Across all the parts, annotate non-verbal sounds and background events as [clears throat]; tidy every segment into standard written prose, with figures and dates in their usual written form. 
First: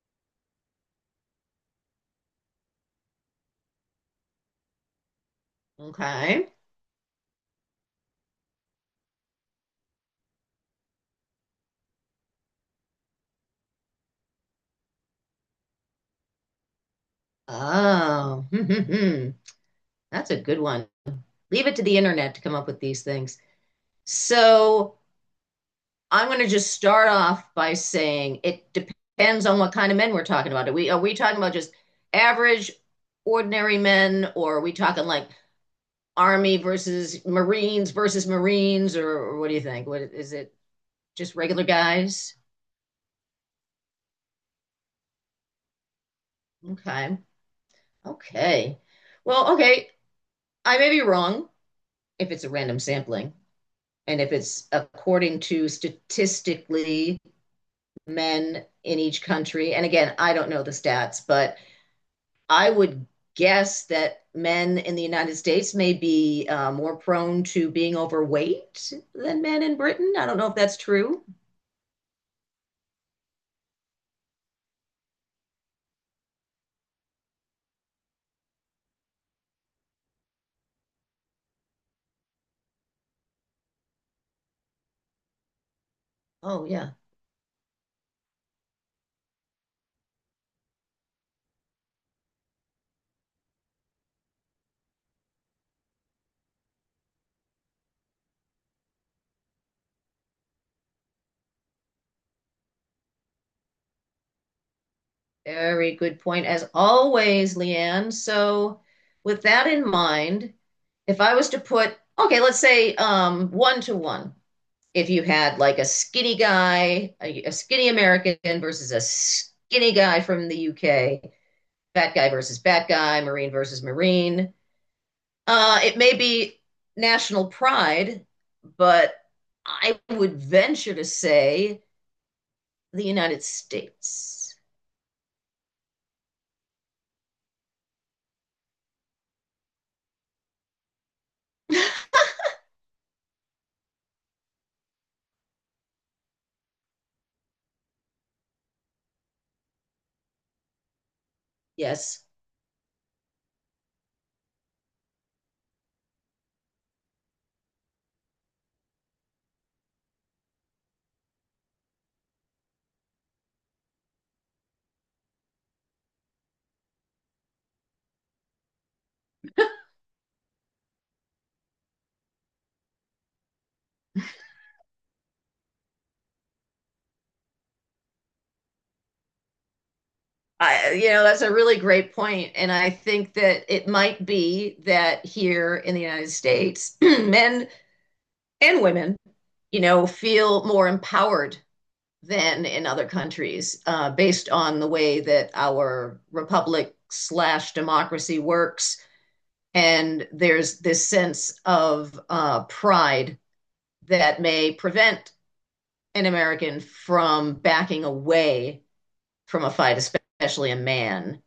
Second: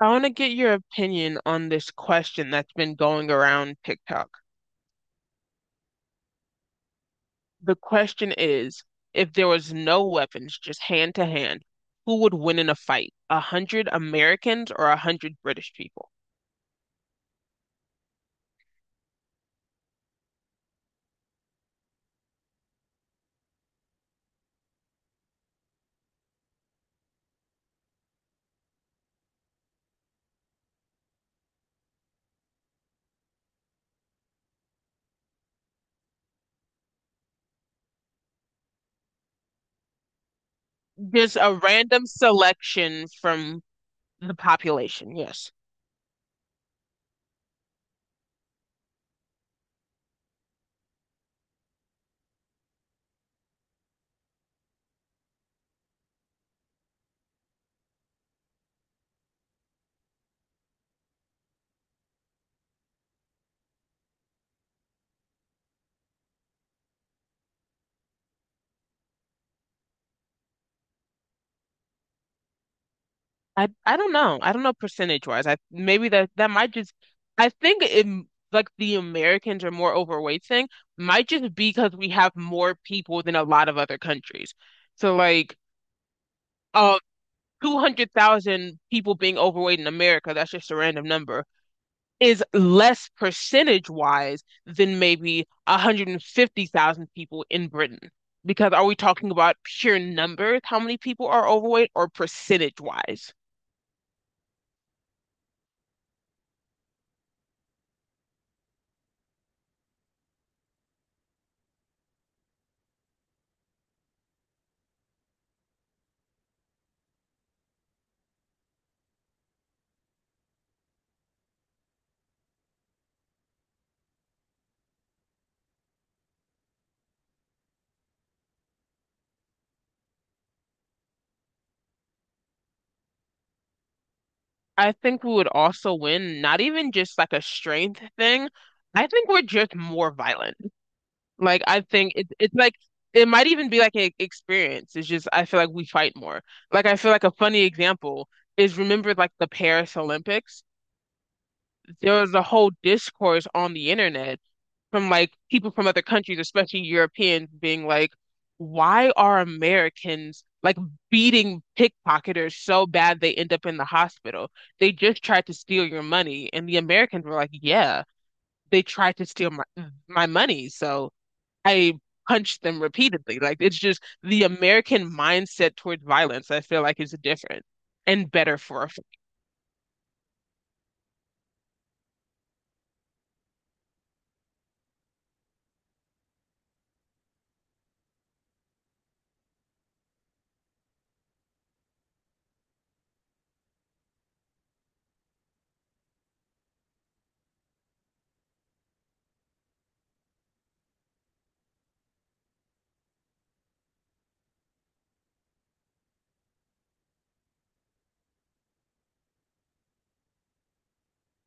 I want to get your opinion on this question that's been going around TikTok. Okay. The question is, if there was no weapons, just hand to hand, who would win in a fight? A hundred Americans or a hundred British people? Oh, [laughs] that's a good one. Leave it to the internet to come up with these things. So I'm going to just start off by saying it depends on what kind of men we're talking about. Are we talking about just average, ordinary men, or are we talking like Army versus Marines, or what do you think? What is it? Just Just a regular random guys? selection from the population. Yes. Okay. Okay. Well, okay. I may be wrong if it's a random sampling. And if it's according to statistically men in each country, and again, I don't know the stats, but I would guess that men in the United States may be more prone to being overweight than men in Britain. I don't know if that's true. I don't know. I don't know percentage wise. I maybe that might just. I think it m- like the Americans are more overweight thing might just be because we have more people than a lot of other countries. So like Oh, yeah. of 200,000 people being overweight in America, that's just a random number, is less percentage wise than maybe 150,000 people in Britain. Because are we talking about pure numbers, how many people are overweight, or percentage wise? Very good point, as always, Leanne. So, with that in mind, if I was to put, okay, let's say one to one, if you had like a skinny guy, a skinny American versus a skinny guy from the UK, fat guy versus fat guy, Marine versus Marine. It may be national pride, but I would venture to say the United States. I think we would also win, not even just like a strength thing. I think we're just more violent. Like I think it's like it might even be like an experience. It's just I feel like we fight more. Like I feel like a funny example is remember like the Paris Olympics. There Yes. was a whole discourse on the internet from like people from other countries, especially Europeans, being like, "Why are Americans like beating pickpocketers so bad they end up in the hospital? They just tried to steal your money." And the Americans were like, "Yeah, they tried to steal my money, so." I punched them repeatedly. Like it's just the American mindset towards violence, I feel like is different and better for a f- You know, that's a really great point, and I think that it might be that here in the United States, [clears throat] men and women, you know, feel more empowered than in other countries, based on the way that our republic slash democracy works. And there's this sense of pride that may prevent an American from backing away from a fight, especially a man.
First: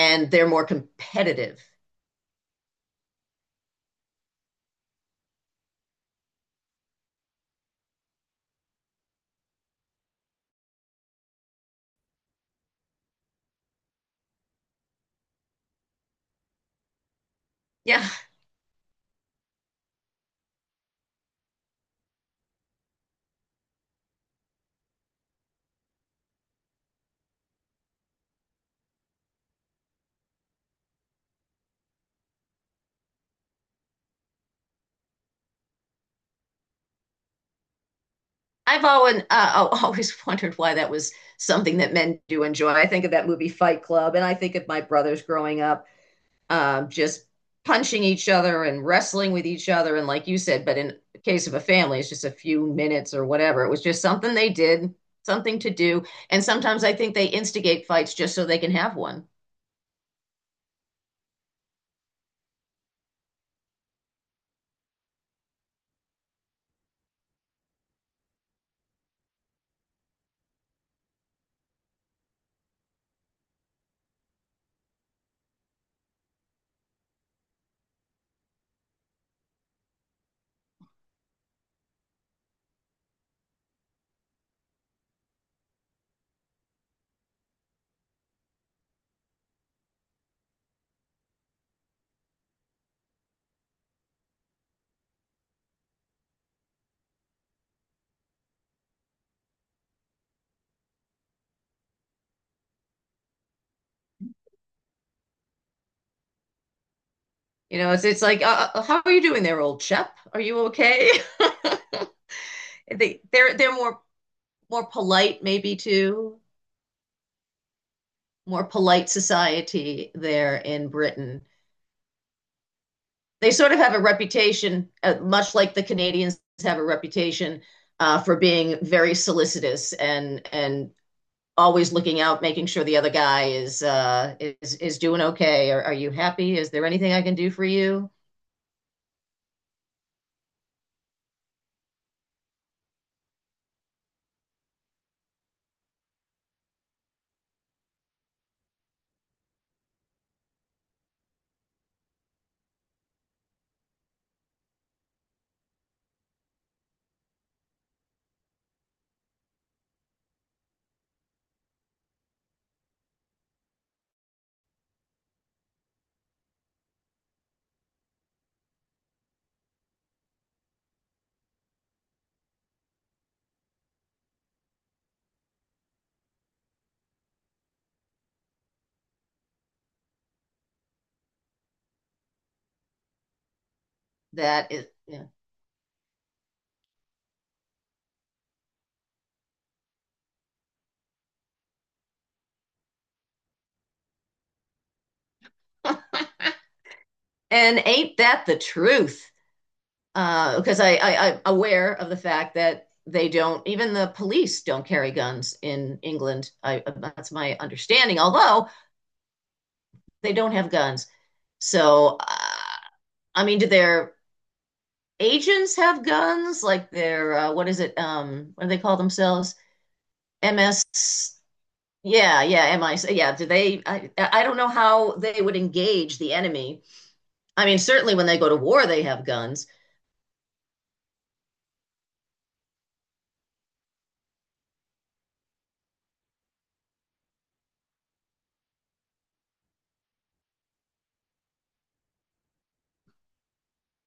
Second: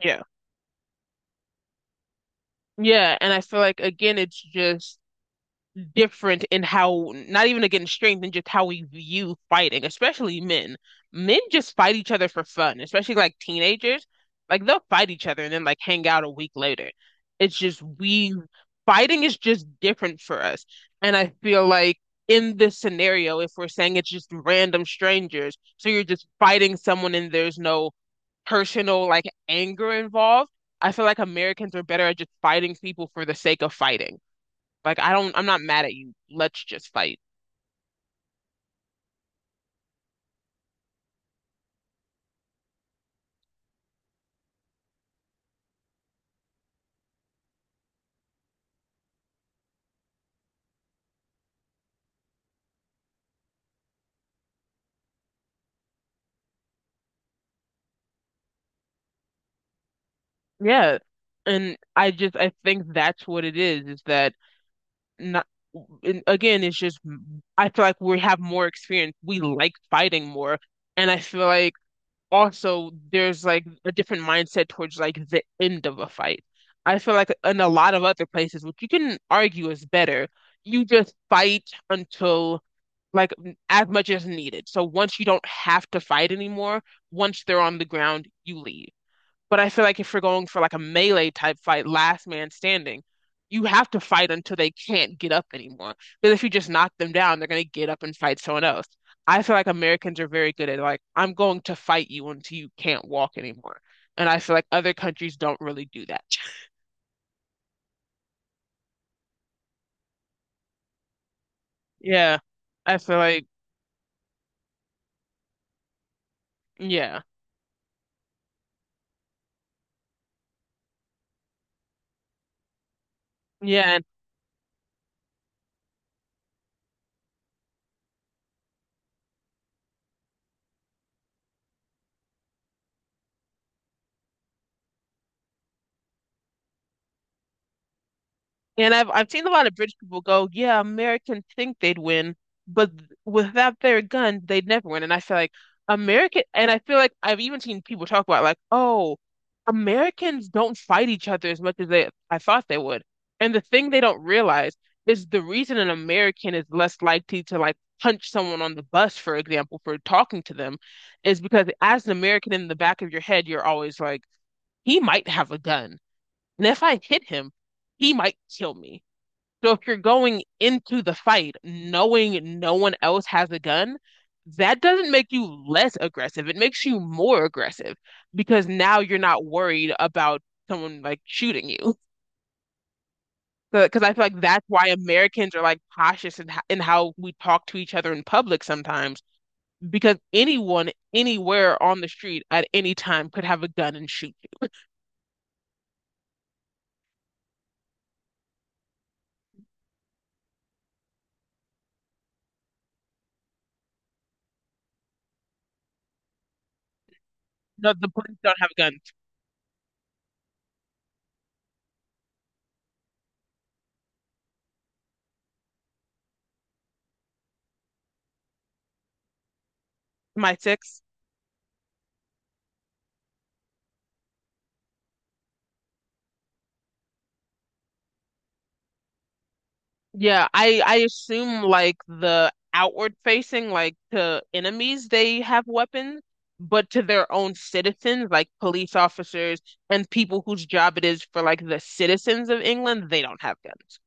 yeah. they're more competitive. Yeah, and I feel like again it's just different in how not even against strength and just how we view fighting, especially men. Men just fight each other for fun, especially like teenagers. Like they'll fight each other and then like hang out a week later. It's just Yeah, we fighting is just different for us. And I feel like in this scenario, if we're saying it's just random strangers, so you're just fighting someone and there's no personal like anger involved, I feel like Americans are better at just fighting people for the sake of fighting. Like I don't I'm not mad at you. Let's just fight. I've always [laughs] always wondered why that was something that men do enjoy. I think of that movie Fight Club, and I think of my brothers growing up just punching each other and wrestling with each other. And like you said, but in the case of a family, it's just a few minutes or whatever. It was just something they did, something to do. And sometimes I think they instigate fights just so they can have one. Yeah. And I just I think that's what it is that not and again, it's just I feel like we have more experience. We like fighting more. And I feel like also there's like a different mindset towards like the end of a fight. I feel like in a lot of other places, which you can argue is better, you just fight until like as much as needed. So once you don't have to fight anymore, once they're on the ground, you leave. But I feel like if you're going for like a melee type fight, last man standing, you have to fight until they can't get up anymore. Because if you just knock them down, they're going to get up and fight someone else. I feel like Americans are very good at like, I'm going to fight you until you can't walk anymore. And I feel like other countries don't really do that. [laughs] You know, it's like, how are you doing there, old chap? Are you okay? [laughs] Yeah. I feel they, like, they're, they're more, more polite maybe too, yeah. more polite society there in Britain. They sort of have a Yeah. reputation, much like the Canadians have a reputation for being very solicitous and always looking out, making sure the other guy is is doing okay. Are you happy? Is there anything I can do for you? And I've seen a lot of British people go, yeah, Americans think they'd win, but th- without their gun, they'd never win. And I feel like American, and I feel like I've even seen people talk about like, oh, Americans don't fight each other as much as they I thought they would. And the thing they don't realize is the reason an American is less likely to like punch someone on the bus, for example, for talking to them, is because as an American in the back of your head, you're always like, he might have a gun, and if I hit him, he might kill me. So if you're going into the fight knowing no one else has a gun, that doesn't make you less aggressive. It makes you more aggressive because now you're not worried about someone like shooting you. Because I feel like that's That is, why yeah. Americans are like cautious in how we talk to each other in public sometimes, because anyone, anywhere on the street at any time could have a gun and shoot you. [laughs] And ain't that the truth? Because I I'm aware of the fact that they don't even the police don't carry guns in England. I, that's my No, the understanding. police don't Although have guns. they don't have guns, so. I mean, do their agents have guns? Like their what is it? What do they call themselves? My six. MS. Yeah, yeah, MI. Yeah, do they? I don't know how they would engage the enemy. I mean, certainly when they go to war, they have guns. Yeah, I assume like the outward facing, like to enemies, they have weapons, but to their own citizens, like police officers and people whose job it is for like the citizens of England, they don't have guns.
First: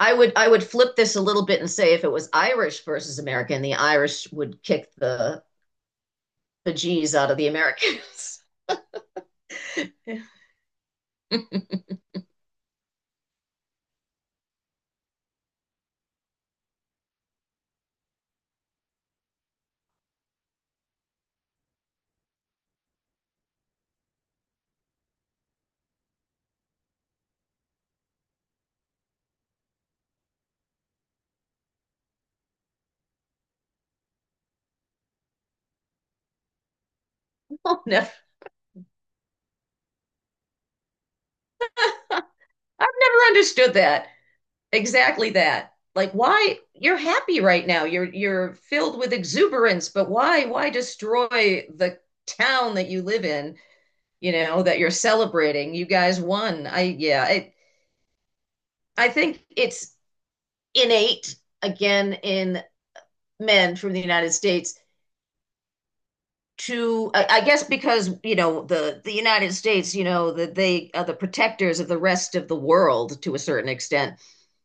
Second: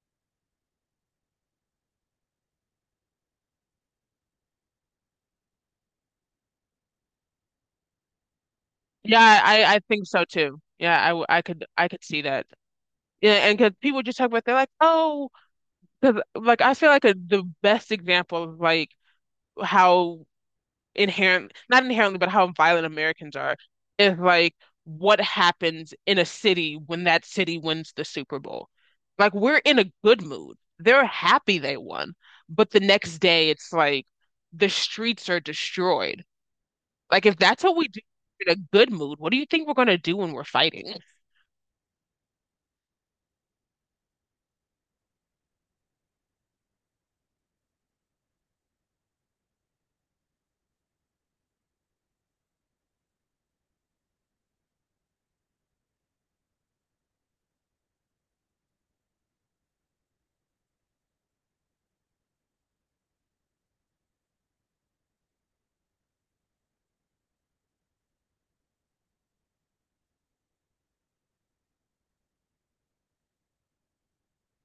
I would flip this a little bit and say if it was Irish versus American, the Irish would kick the bejeez out of the Americans. Yeah, I think so too. Yeah, I w- I could I [laughs] could see that. Yeah, and because people just talk about they're like, oh, 'cause, like I feel like a, the best example of like how inherent, not inherently, but how violent Americans are is like what happens in a city when that city wins the Super Bowl. Like we're in a good mood. They're happy they won. But the next day it's like the streets are destroyed. Like if that's what Oh we do no! in a good mood, what do you think we're gonna do when we're fighting? I've never understood that. Exactly that. Like why you're happy right now. You're filled with exuberance, but why destroy the town that you live in, you know, that you're celebrating? You guys won. I yeah, I think it's innate again in men from the United States to I guess because you know the United States you know that they are the protectors of the rest of the world to a certain extent,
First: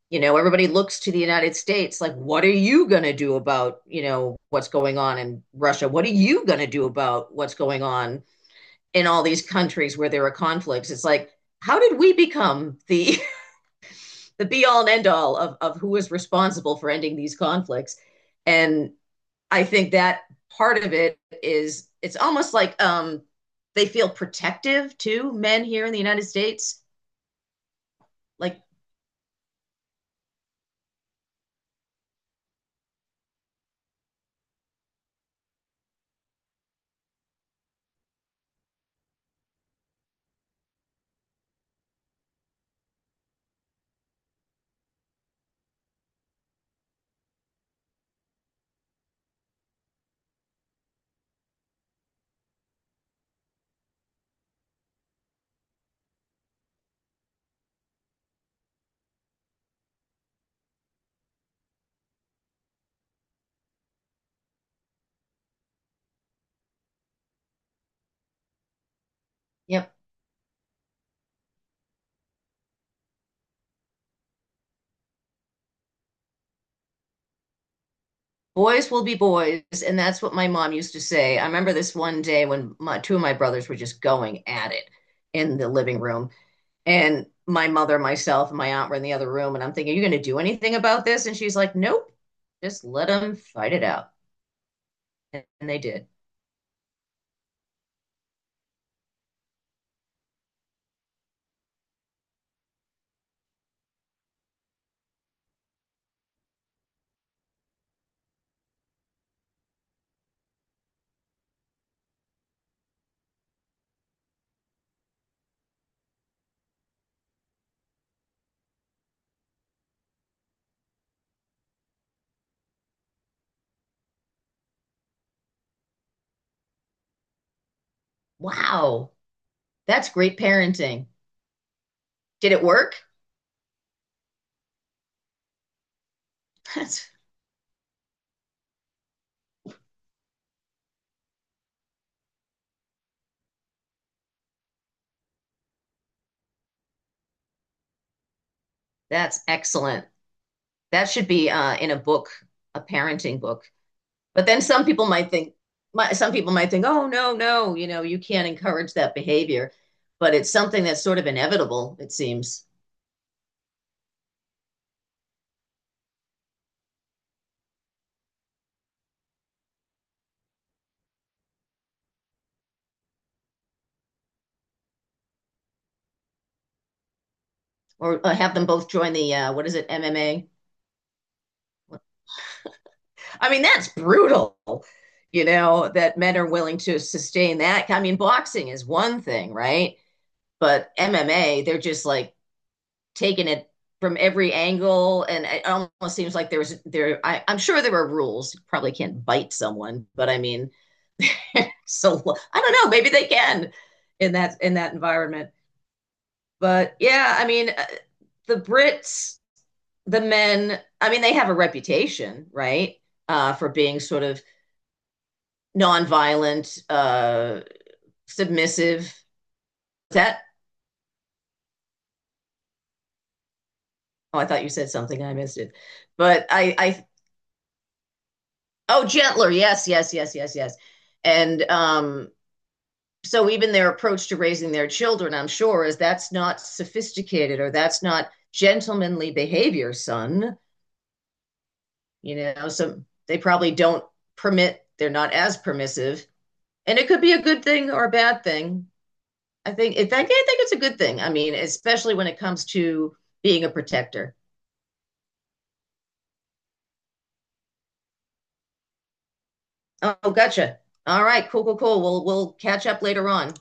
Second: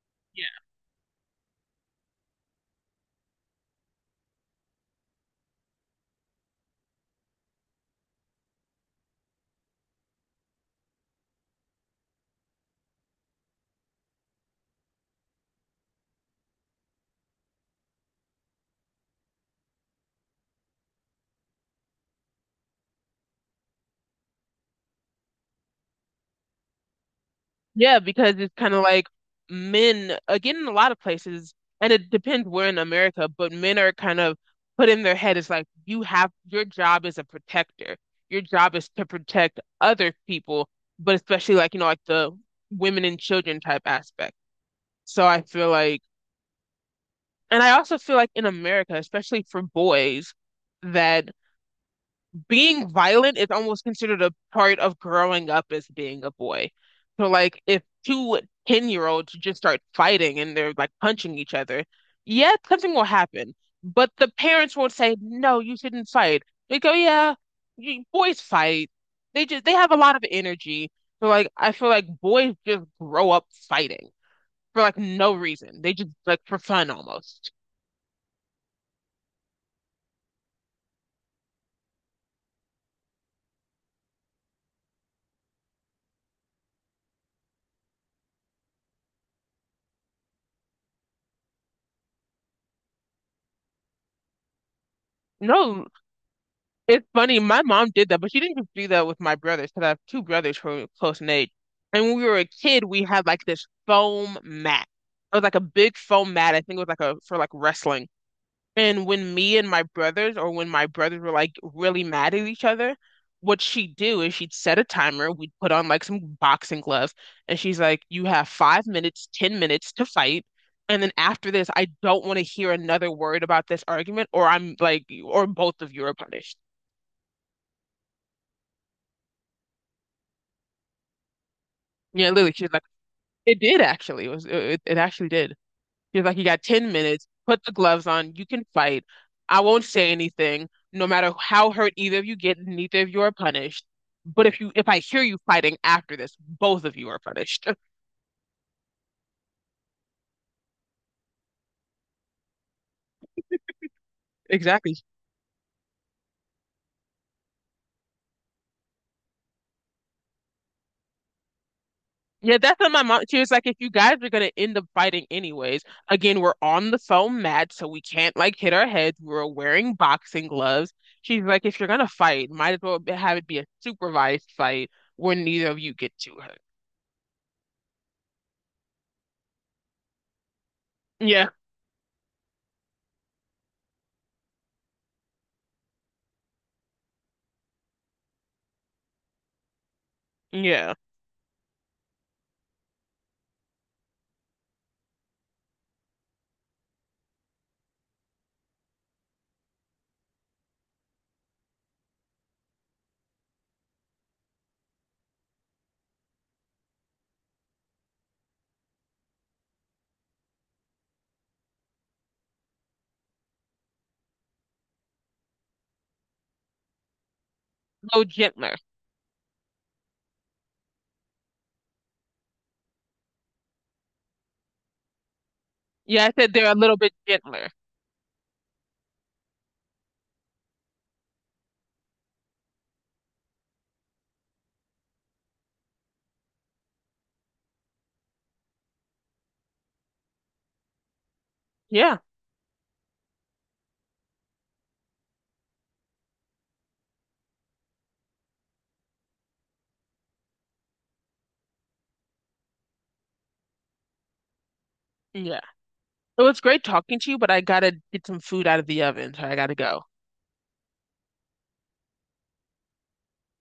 you know, everybody looks to the United States like, what are you going to do about, you know, what's going on in Russia? What are you going to do about what's going on in all these countries where there are conflicts? It's like, how did we become the [laughs] the be all and end all of who is responsible for ending these conflicts? And I think that part of it is it's almost like they feel protective to men here in the United States. Yeah, because it's Like, kind of like men, again, in a lot of places, and it depends where in America, but men are kind of put in their head, it's like you have your job is a protector. Your job is to protect other people, but especially like, you know, like the women and children type aspect. So I feel like, and I also feel like in America, especially for boys, that being violent is almost considered a part of growing up as being a boy. So like if 2 ten-year-olds year olds just start fighting and they're like punching each other, yeah, something will happen. But the parents won't say, no, you shouldn't fight. They go, yeah, you, boys fight. They just they have a yep. lot of energy. So like I feel like boys just grow up fighting for like no reason. They just like for fun almost. Boys will be boys, and that's what my mom used to say. I remember this one day when my, two of my brothers were just going at it in the living room, and my mother, myself, and my aunt were in the other room, and I'm thinking, "Are you going to do anything about this?" And she's like, "Nope, just let them fight it out," and they No, did. it's funny, my mom did that, but she didn't just do that with my brothers because I have two brothers who are close in age. And when we were a kid, we had like this foam mat. It was like a big foam mat. I think it was like a for like wrestling. And when me and my brothers, or when my brothers were like really mad at each other, what she'd do is she'd set a timer. We'd put on like some boxing gloves, and she's like, "You have 5 minutes, 10 minutes to fight." And then after this, I don't want to hear another word about this argument, or I'm like, or both of you are punished. Wow, that's great parenting. Yeah, literally, Did it she was like, work? it did actually. It was it, it actually did. She was like, you got [laughs] 10 That's minutes, put the gloves on, you can fight. I won't say anything, no matter how hurt either of you get, neither of you are punished. But if you if I hear you fighting after this, both of you are punished. [laughs] that's excellent. That should be in a book, a parenting book. But then some Exactly. people might think, my, some people might think, oh, no, no, you know, you can't encourage that behavior. But it's something that's sort of inevitable, it Yeah, seems. that's what my mom. She was like, if you guys are gonna end up fighting anyways, again, we're on the foam mat, so we can't like hit our heads. We're wearing boxing gloves. She's like, if you're gonna fight, might as well have it be a supervised fight where neither of you get too hurt. Or have them both join the, what is it, MMA? Yeah, I mean, that's brutal, you know, that men are willing to sustain that. I mean, boxing is one thing, right? But yeah. MMA, they're just like taking it from every angle and it almost seems like there was there I, I'm sure there are rules. You probably can't bite someone but I mean [laughs] so I don't know. Maybe they can in that environment. But yeah, I mean, the Brits, the men. I mean, they have a reputation, right, for being sort of nonviolent, No, gentler. submissive. Is that? Oh, I thought you said something. And I missed it. Yeah, I But said they're a little I. bit gentler. Oh, gentler. Yes, yes, yes, yes, yes. And so even their approach to raising their children, I'm sure, is that's not sophisticated or that's not gentlemanly behavior, son. Yeah, You know so they probably don't permit, they're not as permissive and it could be a good thing or a bad thing. I think it's a good thing, I mean especially when it comes to being a protector. yeah. It was great talking to you, but I gotta get some food out of the oven, so I gotta go. Oh, gotcha. All right, cool, cool, cool, we'll catch up later on.